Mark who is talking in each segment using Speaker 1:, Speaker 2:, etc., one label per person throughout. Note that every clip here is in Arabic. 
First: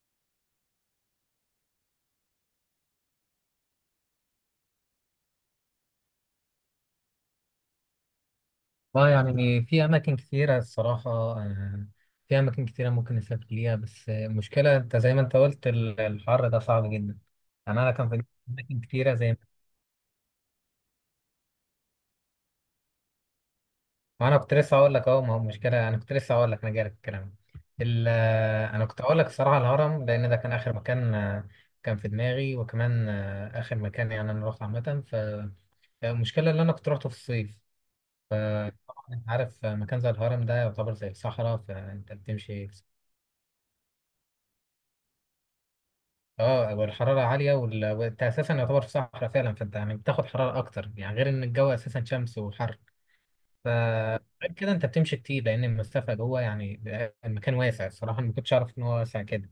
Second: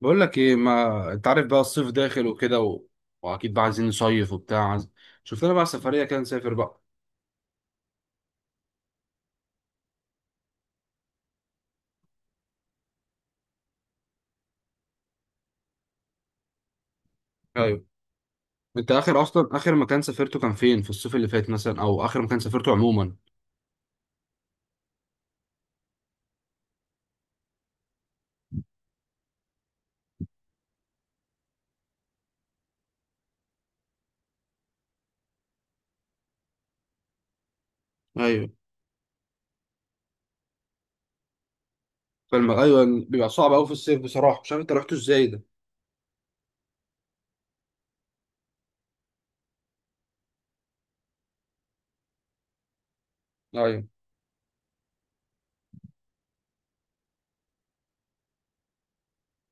Speaker 1: بقول لك ايه، ما انت عارف، بقى الصيف داخل وكده واكيد بقى عايزين نصيف وبتاع، شفت لنا بقى سفريه كده نسافر بقى.
Speaker 2: اه، يعني في اماكن كتيره الصراحه. في اماكن كتيره ممكن نسافر ليها، بس المشكله انت زي ما انت قلت الحر ده صعب جدا. يعني
Speaker 1: ايوه.
Speaker 2: انا كان في اماكن
Speaker 1: انت
Speaker 2: كتيره
Speaker 1: اخر،
Speaker 2: زي ما.
Speaker 1: اصلا اخر مكان سافرته كان فين في الصيف اللي فات مثلا، او اخر مكان سافرته عموما؟
Speaker 2: وانا كنت لسه هقول لك اهو، ما هو مشكله، انا كنت لسه هقول لك انا جاي لك الكلام. انا كنت هقول لك الصراحه الهرم، لان ده كان اخر مكان. كان في دماغي، وكمان اخر مكان يعني انا رحت عامه. فالمشكله اللي انا كنت روحته في الصيف،
Speaker 1: ايوه.
Speaker 2: فطبعا انت عارف، مكان زي الهرم ده يعتبر زي الصحراء، فانت بتمشي.
Speaker 1: ايوه، بيبقى صعب قوي في الصيف بصراحه، مش عارف انت رحت ازاي ده.
Speaker 2: اه، والحرارة عالية، وانت اساسا يعتبر في صحراء فعلا، فانت يعني بتاخد حرارة اكتر، يعني غير ان الجو اساسا شمس وحر. ف
Speaker 1: ايوه.
Speaker 2: غير كده انت بتمشي كتير لان المسافة جوه، يعني المكان واسع. الصراحة أنا ما كنتش اعرف ان هو واسع كده،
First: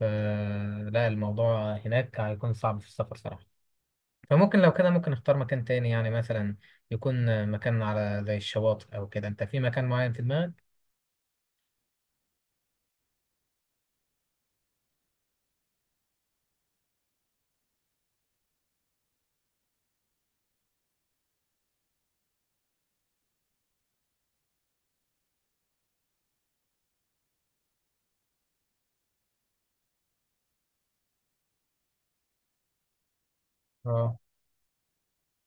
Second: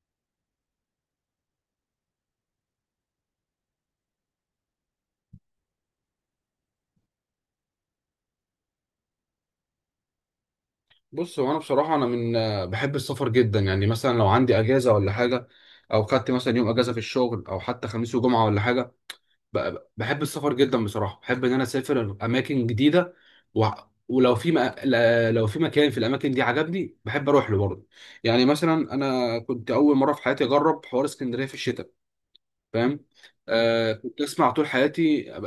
Speaker 2: فلا الموضوع هناك هيكون صعب في السفر صراحة. فممكن لو كده ممكن اختار مكان تاني، يعني مثلا يكون مكان على زي الشواطئ او كده. انت في مكان معين في دماغك؟
Speaker 1: بص، هو انا بصراحه، انا من آه، بحب السفر جدا، يعني مثلا لو عندي اجازه ولا حاجه، او خدت مثلا يوم اجازه في الشغل او حتى خميس وجمعه ولا حاجه، بحب السفر جدا بصراحه، بحب ان انا اسافر اماكن جديده و... ولو في م... لو في مكان في الاماكن دي عجبني بحب اروح له برضه. يعني مثلا انا كنت اول مره في حياتي اجرب حوار اسكندريه في الشتاء، فاهم؟
Speaker 2: اه،
Speaker 1: كنت اسمع طول حياتي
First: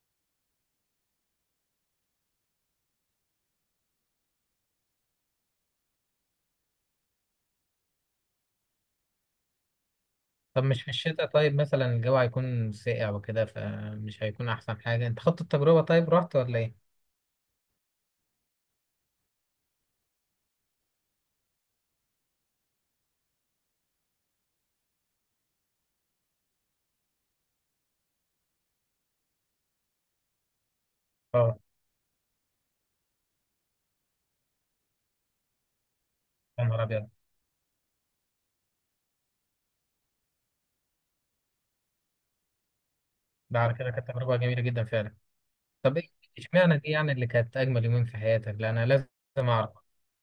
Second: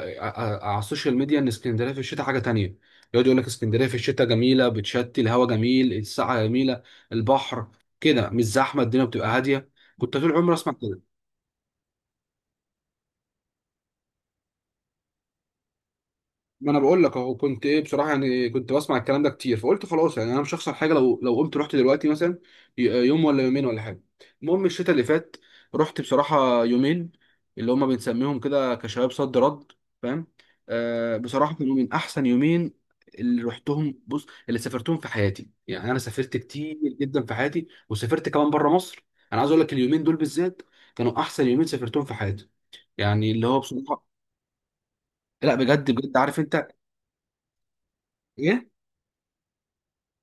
Speaker 1: على السوشيال ميديا ان اسكندريه في الشتاء حاجه تانية، يقعد يقول لك اسكندريه في الشتاء جميله، بتشتي، الهواء جميل، الساعه جميله، البحر كده، مش زحمه، الدنيا بتبقى هاديه. كنت طول عمري
Speaker 2: طب
Speaker 1: اسمع
Speaker 2: مش في
Speaker 1: كده.
Speaker 2: الشتاء؟ طيب مثلا الجو هيكون ساقع وكده، فمش هيكون احسن حاجة. انت خدت التجربة؟ طيب رحت ولا
Speaker 1: ما
Speaker 2: ايه؟
Speaker 1: انا بقول لك اهو، كنت ايه بصراحه، يعني كنت بسمع الكلام ده كتير فقلت خلاص، يعني انا مش هخسر حاجه لو قمت رحت دلوقتي مثلا، يوم ولا يومين ولا حاجه. المهم الشتاء اللي فات رحت بصراحه يومين، اللي هما بنسميهم كده كشباب صد رد، فاهم؟ بصراحه
Speaker 2: اه،
Speaker 1: كانوا من احسن يومين اللي رحتهم بص اللي سافرتهم في حياتي، يعني انا سافرت
Speaker 2: يا
Speaker 1: كتير
Speaker 2: نهار ابيض.
Speaker 1: جدا في حياتي وسافرت كمان بره مصر. انا عايز اقول لك اليومين دول بالذات كانوا احسن يومين سافرتهم في حياتي، يعني اللي هو
Speaker 2: ده على كده
Speaker 1: بصراحه،
Speaker 2: كانت تجربه جميله جدا فعلا.
Speaker 1: لا بجد
Speaker 2: طب ايه
Speaker 1: بجد، عارف انت
Speaker 2: اشمعنى دي؟ يعني اللي كانت اجمل يومين في حياتك،
Speaker 1: ايه؟
Speaker 2: لا انا لازم اعرف،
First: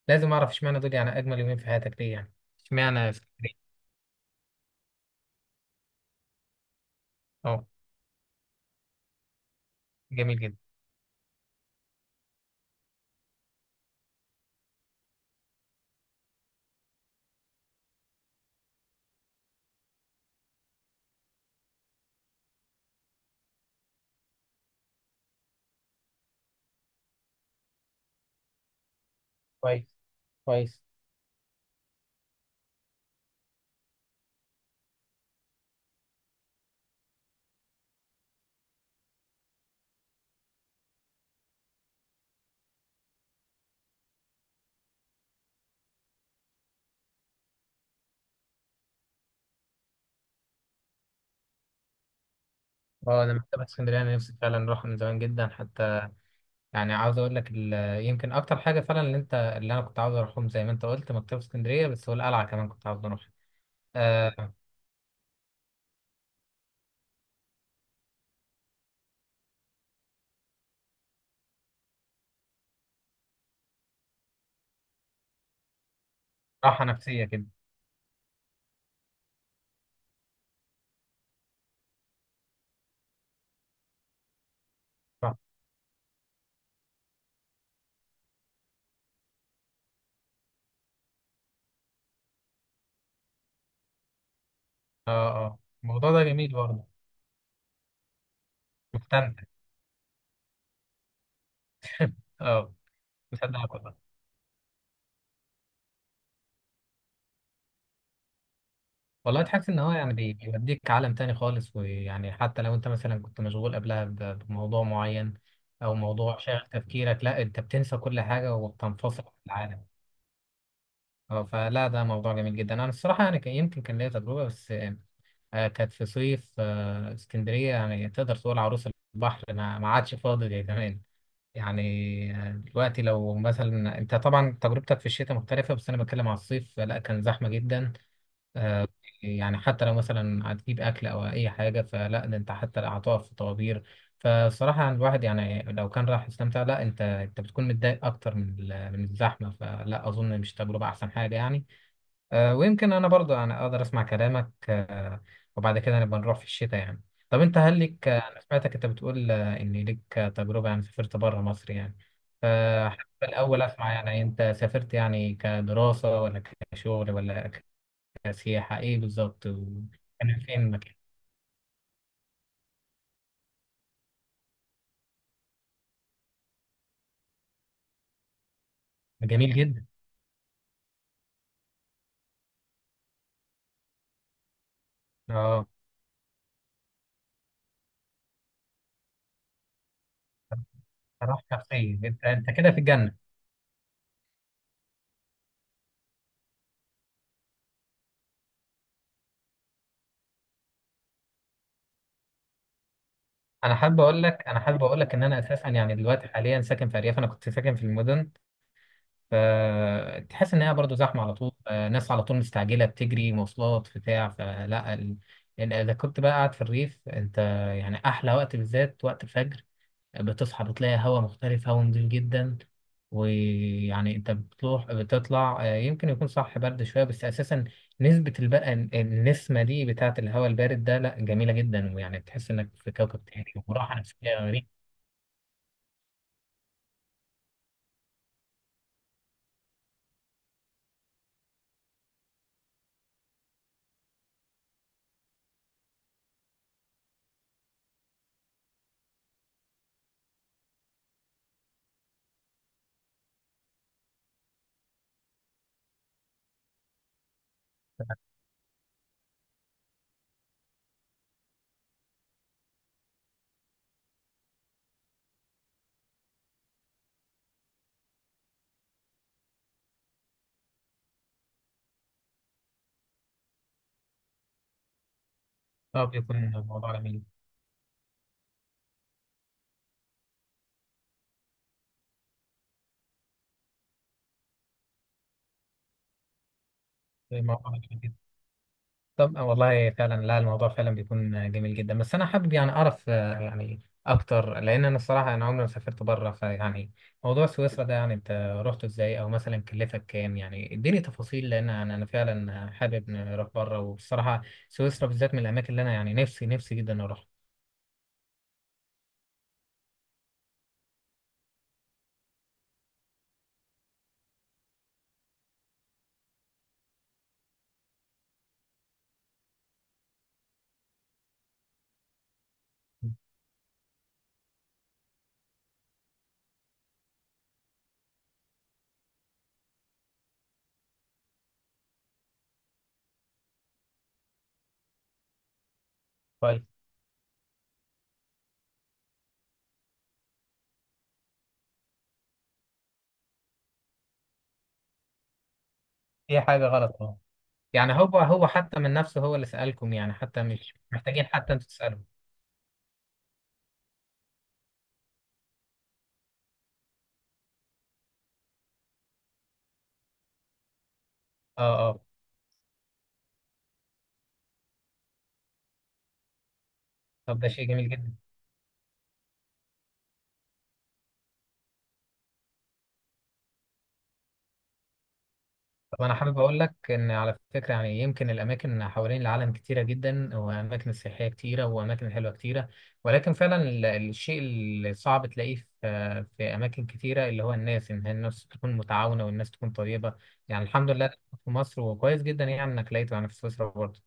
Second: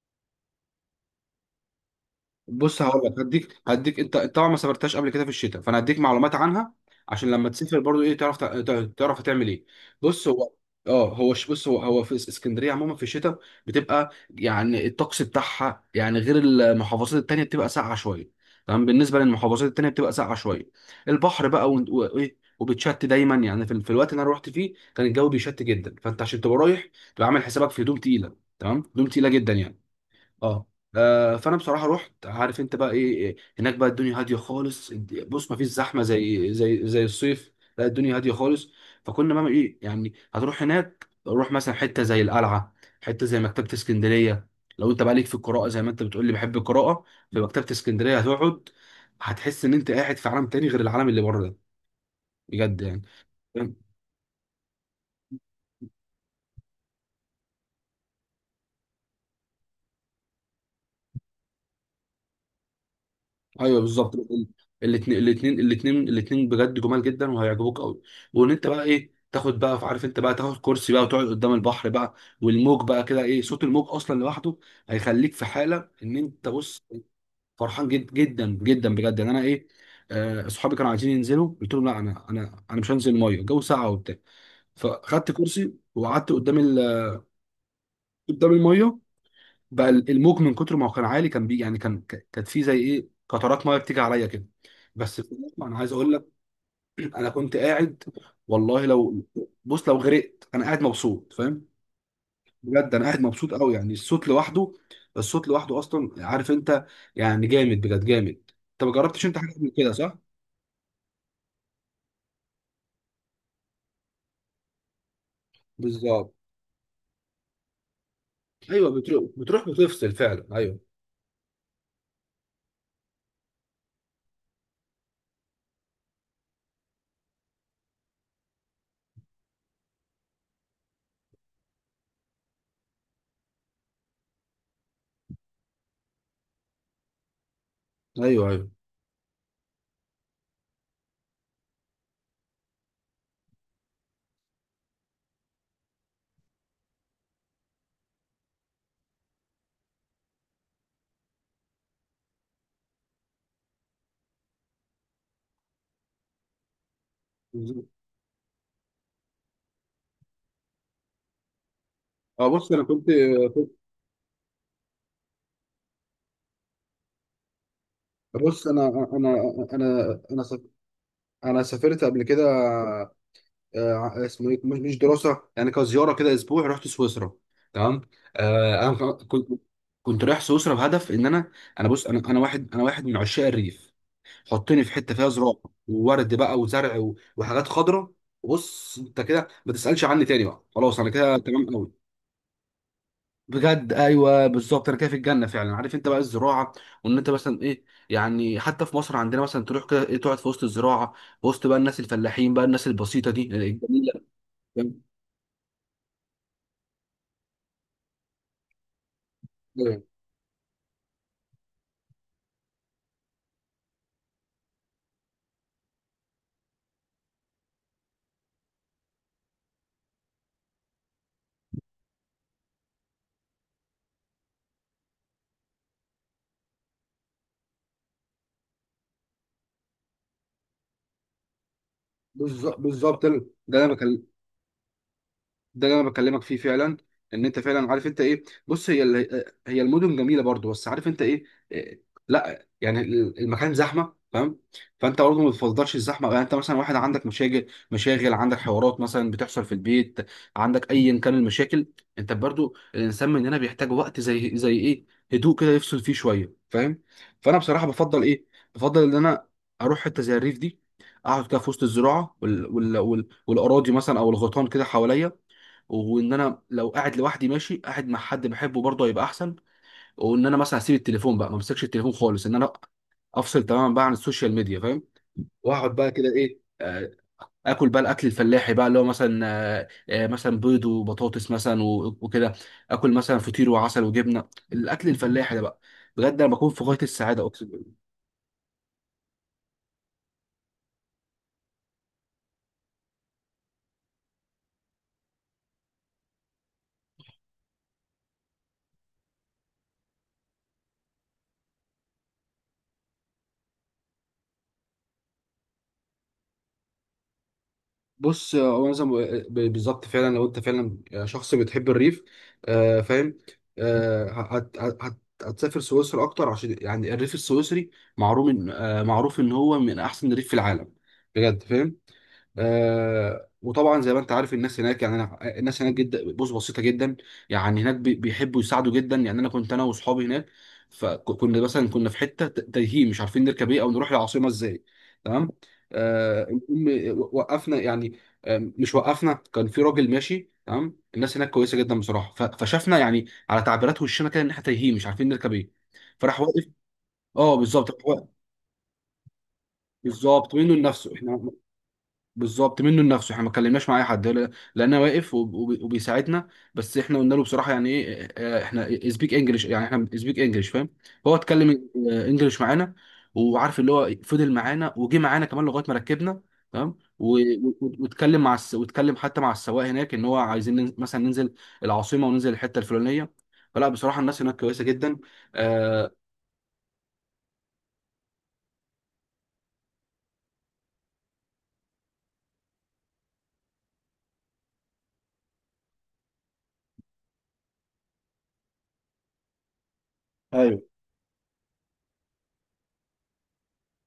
Speaker 2: لازم اعرف اشمعنى دول، يعني اجمل يومين في حياتك ليه يعني؟
Speaker 1: بص، هقول
Speaker 2: اشمعنى
Speaker 1: لك. هديك
Speaker 2: اسكندريه؟
Speaker 1: هديك انت طبعا ما سافرتهاش قبل كده في الشتاء، فانا هديك معلومات عنها عشان لما
Speaker 2: اه،
Speaker 1: تسافر برضو ايه تعرف، تعرف هتعمل ايه. بص
Speaker 2: جميل
Speaker 1: هو
Speaker 2: جدا،
Speaker 1: بص، هو هو في اسكندريه عموما في الشتاء بتبقى، يعني الطقس بتاعها، يعني غير المحافظات التانيه، بتبقى ساقعه شويه، تمام. بالنسبه للمحافظات التانيه بتبقى ساقعه شويه. البحر بقى وايه، وبتشت دايما، يعني في الوقت اللي انا رحت فيه كان الجو بيشت جدا، فانت عشان تبقى رايح تبقى عامل حسابك في هدوم تقيله، تمام، هدوم تقيله جدا يعني.
Speaker 2: كويس،
Speaker 1: اه.
Speaker 2: كويس.
Speaker 1: فانا بصراحه رحت، عارف انت بقى ايه؟ هناك بقى الدنيا هاديه خالص، بص، ما فيش زحمه زي زي الصيف. لا، الدنيا هاديه خالص. فكنا بقى ايه، يعني هتروح هناك، روح مثلا حته زي القلعه، حته زي مكتبه اسكندريه. لو انت بقى ليك في القراءه، زي ما انت بتقول لي بحب القراءه، في مكتبه اسكندريه هتقعد، هتحس ان انت قاعد في عالم تاني غير العالم اللي بره ده، بجد يعني.
Speaker 2: اه، انا مكتبه اسكندريه انا نفسي فعلا اروح من زمان جدا حتى، يعني عاوز اقول لك يمكن اكتر حاجه فعلا اللي انا كنت عاوز اروحهم، زي ما انت قلت مكتبه اسكندريه بس، والقلعه كمان كنت عاوز اروح.
Speaker 1: ايوه بالظبط،
Speaker 2: آه،
Speaker 1: الاثنين الاثنين الاثنين الاثنين بجد جمال جدا وهيعجبوك قوي. وان انت بقى ايه، تاخد بقى، عارف انت بقى، تاخد كرسي بقى وتقعد قدام البحر بقى، والموج بقى كده ايه، صوت الموج اصلا لوحده هيخليك في حاله ان انت، بص،
Speaker 2: راحه نفسيه كده.
Speaker 1: فرحان جدا جدا بجد، يعني انا ايه. اصحابي كانوا عايزين ينزلوا، قلت لهم لا، انا انا مش هنزل الميه، الجو ساقع وبتاع، فخدت
Speaker 2: صح.
Speaker 1: كرسي وقعدت قدام قدام الميه. بقى الموج من كتر ما هو كان عالي، كان بي يعني، كانت في زي ايه قطرات ميه بتيجي عليا كده.
Speaker 2: اه،
Speaker 1: بس في الأول
Speaker 2: اه،
Speaker 1: انا عايز
Speaker 2: الموضوع
Speaker 1: اقول
Speaker 2: ده
Speaker 1: لك،
Speaker 2: جميل برضه.
Speaker 1: انا كنت قاعد، والله
Speaker 2: مستمتع.
Speaker 1: لو غرقت انا قاعد مبسوط، فاهم؟
Speaker 2: اه،
Speaker 1: بجد انا قاعد مبسوط
Speaker 2: مصدقك
Speaker 1: قوي، يعني
Speaker 2: والله.
Speaker 1: الصوت لوحده، الصوت لوحده اصلا، عارف انت، يعني جامد بجد، جامد، انت ما جربتش انت
Speaker 2: والله
Speaker 1: حاجه
Speaker 2: تحس
Speaker 1: من
Speaker 2: ان هو
Speaker 1: كده،
Speaker 2: يعني
Speaker 1: صح؟
Speaker 2: بيوديك عالم تاني خالص، ويعني حتى لو انت مثلا كنت مشغول قبلها بموضوع معين، او
Speaker 1: بالظبط،
Speaker 2: موضوع شاغل تفكيرك، لا انت بتنسى كل حاجه،
Speaker 1: ايوه،
Speaker 2: وبتنفصل
Speaker 1: بتروح
Speaker 2: عن
Speaker 1: بتروح
Speaker 2: العالم.
Speaker 1: بتفصل فعلا، ايوه،
Speaker 2: اه، فلا ده موضوع جميل جدا. انا الصراحه يعني يمكن كان ليا تجربه، بس كانت في صيف. اسكندريه يعني تقدر تقول عروس البحر ما عادش فاضي زي زمان يعني. دلوقتي لو مثلا انت طبعا تجربتك في الشتاء مختلفه، بس انا بتكلم على الصيف، لا كان زحمه جدا.
Speaker 1: ايوه، ايوه،
Speaker 2: آه، يعني حتى لو مثلا هتجيب اكل او اي حاجه، فلا ده انت حتى لا هتقف في طوابير. فالصراحه الواحد يعني لو كان راح يستمتع، لا انت، بتكون متضايق اكتر من الزحمه، فلا اظن مش تجربه احسن حاجه يعني. ويمكن انا برضو انا اقدر اسمع كلامك، وبعد كده نبقى نروح في الشتاء يعني. طب انت هل
Speaker 1: بالظبط.
Speaker 2: لك، انا سمعتك انت بتقول ان لك تجربه، يعني سافرت بره مصر يعني،
Speaker 1: اه، بص انا
Speaker 2: فحابب
Speaker 1: كنت،
Speaker 2: الاول
Speaker 1: كنت-
Speaker 2: اسمع، يعني انت سافرت يعني كدراسه ولا كشغل ولا
Speaker 1: بص
Speaker 2: سياحة، ايه
Speaker 1: انا
Speaker 2: بالظبط
Speaker 1: انا
Speaker 2: وكان
Speaker 1: انا
Speaker 2: فين
Speaker 1: سافرت
Speaker 2: المكان؟
Speaker 1: انا سافرت قبل كده، اسمه ايه، مش دراسه، يعني كزياره كده، اسبوع رحت سويسرا، تمام. انا كنت
Speaker 2: جميل جدا.
Speaker 1: كنت رايح سويسرا بهدف ان انا، انا بص انا انا واحد انا واحد من عشاق الريف. حطني في حته فيها زراعه،
Speaker 2: اه،
Speaker 1: وورد بقى، وزرع وحاجات خضراء، بص انت كده ما تسالش عني تاني بقى، خلاص انا كده
Speaker 2: راح
Speaker 1: تمام قوي،
Speaker 2: شخصية، انت كده في الجنة.
Speaker 1: بجد ايوه بالظبط، انا كده في الجنه فعلا، عارف انت بقى الزراعه، وان انت مثلا ايه، يعني حتى في مصر عندنا مثلا، تروح كده ايه، تقعد في وسط الزراعه، وسط بقى الناس الفلاحين بقى، الناس البسيطه دي الجميله.
Speaker 2: انا حابب اقول لك ان انا اساسا، يعني دلوقتي حاليا ساكن في ارياف، انا كنت ساكن في المدن. فتحس ان هي برضو زحمة على طول، ناس على طول مستعجلة، بتجري مواصلات بتاع فلا إن اذا كنت بقى قاعد في الريف انت، يعني احلى وقت بالذات وقت الفجر، بتصحى بتلاقي هواء مختلف، هواء نضيف جدا. ويعني انت بتروح بتطلع، يمكن يكون صح برد شويه، بس اساسا نسبه البقى النسمه دي بتاعه الهواء البارد ده، لا جميله جدا، ويعني تحس انك في
Speaker 1: بالظبط،
Speaker 2: كوكب
Speaker 1: ده
Speaker 2: تاني،
Speaker 1: اللي انا
Speaker 2: وراحه
Speaker 1: بكلم-
Speaker 2: نفسيه غريبه.
Speaker 1: ده اللي انا بكلمك فيه فعلا، ان انت فعلا، عارف انت ايه، بص هي المدن جميله برضو، بس عارف انت ايه؟ إيه، لا يعني المكان زحمه، فاهم؟ فانت برضه ما بتفضلش الزحمه، يعني انت مثلا واحد عندك مشاغل، مشاغل، عندك حوارات مثلا بتحصل في البيت، عندك ايا كان المشاكل، انت برضه الانسان مننا بيحتاج وقت زي ايه، هدوء كده يفصل فيه شويه، فاهم؟ فانا بصراحه بفضل ايه، بفضل ان انا اروح حته زي الريف دي، اقعد كده في وسط الزراعه والاراضي مثلا، او الغيطان كده حواليا، وان انا لو قاعد لوحدي ماشي، قاعد مع حد بحبه برضه هيبقى احسن. وان انا مثلا هسيب التليفون بقى، ما امسكش التليفون خالص، ان انا افصل تماما بقى عن السوشيال ميديا، فاهم؟ واقعد
Speaker 2: اه،
Speaker 1: بقى كده
Speaker 2: بيكون
Speaker 1: ايه،
Speaker 2: الموضوع جميل.
Speaker 1: اكل بقى، الاكل الفلاحي بقى اللي هو مثلا، مثلا بيض وبطاطس مثلا وكده، اكل مثلا فطير وعسل وجبنه، الاكل الفلاحي ده بقى بجد انا بكون في غايه السعاده.
Speaker 2: الموضوع جميل جدا. طب والله فعلا، لا الموضوع فعلا بيكون جميل جدا، بس انا حابب يعني اعرف يعني اكتر، لان انا الصراحه انا عمري ما سافرت بره، فيعني موضوع سويسرا ده، يعني انت رحته ازاي؟ او مثلا كلفك كام؟ يعني اديني تفاصيل، لان انا فعلا حابب نروح بره، والصراحه سويسرا بالذات من الاماكن اللي انا يعني نفسي نفسي جدا اروح.
Speaker 1: بص هو أنا زي ما بالظبط فعلا، لو انت فعلا شخص بتحب الريف، فاهم، آه هتسافر سويسرا اكتر، عشان يعني الريف السويسري معروف ان، معروف ان هو من احسن الريف في العالم بجد، فاهم؟ وطبعا زي ما انت عارف، الناس هناك يعني، انا آه، الناس هناك جدا، بص، بسيطه جدا، يعني هناك بيحبوا يساعدوا جدا. يعني انا واصحابي هناك، فكنا مثلا كنا في حته تايهين، مش عارفين نركب ايه او نروح العاصمه ازاي، تمام. آه
Speaker 2: كويس.
Speaker 1: المهم وقفنا، يعني مش وقفنا، كان في راجل ماشي، تمام، الناس هناك كويسه جدا بصراحه، فشافنا يعني على تعبيرات وشنا كده ان احنا تايهين مش عارفين نركب ايه، فراح
Speaker 2: هي
Speaker 1: واقف.
Speaker 2: حاجه غلط. اه،
Speaker 1: اه بالظبط،
Speaker 2: يعني هو
Speaker 1: راح واقف.
Speaker 2: حتى من نفسه هو اللي سالكم؟ يعني حتى
Speaker 1: بالظبط منه
Speaker 2: مش
Speaker 1: لنفسه
Speaker 2: محتاجين
Speaker 1: احنا
Speaker 2: حتى انتوا تسالوا.
Speaker 1: بالظبط منه لنفسه، احنا ما اتكلمناش مع اي حد، لان واقف وبيساعدنا. بس احنا قلنا له بصراحه يعني ايه، احنا سبيك انجلش، يعني احنا سبيك انجلش، فاهم؟ هو
Speaker 2: اه،
Speaker 1: اتكلم
Speaker 2: اه،
Speaker 1: انجلش معانا، وعارف اللي هو فضل معانا وجي معانا كمان لغايه ما ركبنا، تمام،
Speaker 2: طب ده شيء جميل جدا.
Speaker 1: واتكلم حتى مع السواق هناك ان هو عايزين ننزل مثلا، ننزل العاصمه وننزل الحته الفلانيه، فلا بصراحه الناس هناك كويسه جدا.
Speaker 2: طب
Speaker 1: اه،
Speaker 2: انا حابب اقول لك ان على فكره، يعني يمكن الاماكن حوالين العالم كتيره جدا، واماكن سياحيه كتيره، واماكن حلوه كتيره، ولكن فعلا الشيء اللي صعب تلاقيه في اماكن كتيره، اللي هو الناس، ان هي الناس تكون متعاونه والناس تكون طيبه، يعني
Speaker 1: ايوه
Speaker 2: الحمد لله في مصر، وكويس جدا يعني انك لقيته يعني في سويسرا برضه.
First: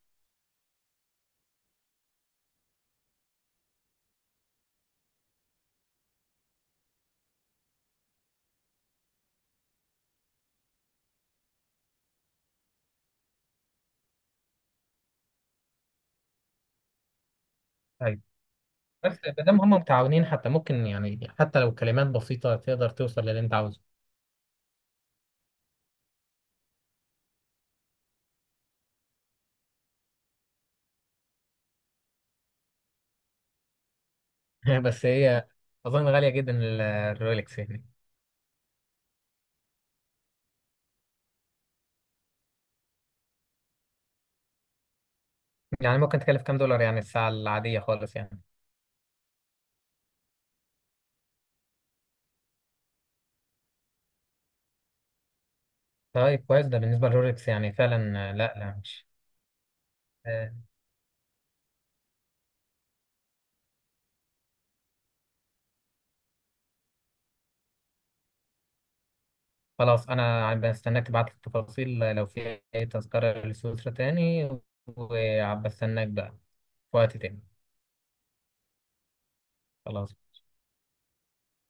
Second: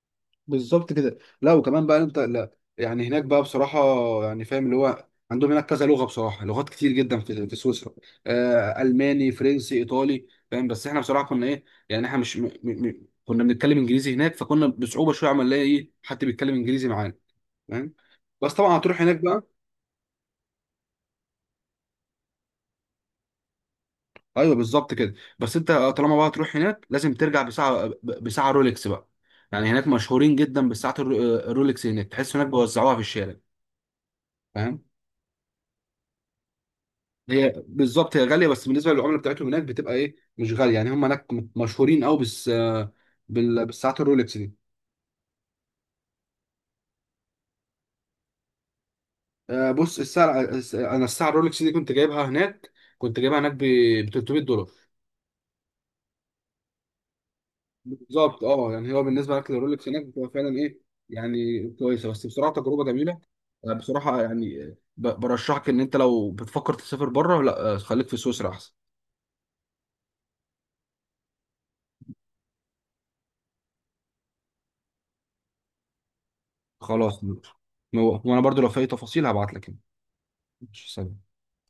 Speaker 1: بالظبط كده. لا، وكمان بقى انت، لا يعني هناك بقى بصراحه، يعني فاهم اللي هو عندهم هناك كذا لغه بصراحه، لغات كتير جدا في سويسرا، الماني، فرنسي، ايطالي، فاهم؟ بس احنا بصراحه كنا ايه، يعني احنا مش، كنا بنتكلم انجليزي هناك، فكنا بصعوبه شويه عم نلاقي ايه حد بيتكلم انجليزي معانا، فاهم؟
Speaker 2: طيب،
Speaker 1: بس طبعا هتروح هناك
Speaker 2: بس ما
Speaker 1: بقى.
Speaker 2: دام هم متعاونين حتى، ممكن يعني حتى لو كلمات بسيطه تقدر توصل للي انت عاوزه.
Speaker 1: ايوه بالظبط كده. بس انت طالما بقى هتروح هناك لازم ترجع بساعه، بساعه رولكس بقى، يعني هناك مشهورين جدا بساعه الرولكس، هناك تحس هناك بيوزعوها في الشارع، فاهم.
Speaker 2: بس هي اظن غاليه جدا
Speaker 1: هي
Speaker 2: الرولكس هنا.
Speaker 1: بالظبط، هي غاليه، بس بالنسبه للعمله بتاعتهم هناك بتبقى ايه، مش غاليه يعني، هم هناك مشهورين قوي بس، بالساعات الرولكس دي.
Speaker 2: يعني ممكن تكلف كام دولار يعني الساعه العاديه خالص يعني؟
Speaker 1: بص الساعه انا الساعه الرولكس دي كنت جايبها هناك، كنت جايبها هناك ب 300 دولار.
Speaker 2: طيب كويس، ده بالنسبة للرولكس يعني فعلا.
Speaker 1: بالظبط
Speaker 2: لا
Speaker 1: اه،
Speaker 2: لا
Speaker 1: يعني هو
Speaker 2: مش
Speaker 1: بالنسبه للرولكس هناك بتبقى فعلا
Speaker 2: آه،
Speaker 1: ايه، يعني كويسه، بس بصراحه تجربه جميله، بصراحه يعني، برشحك ان انت لو بتفكر تسافر بره، لا خليك في سويسرا احسن.
Speaker 2: خلاص. أنا بستناك تبعت لي التفاصيل لو في أي تذكرة لسويسرا تاني، وبستناك بقى في وقت
Speaker 1: خلاص،
Speaker 2: تاني.
Speaker 1: وانا برضو لو في اي تفاصيل هبعت لك يعني.
Speaker 2: خلاص.
Speaker 1: ماشي، سلام.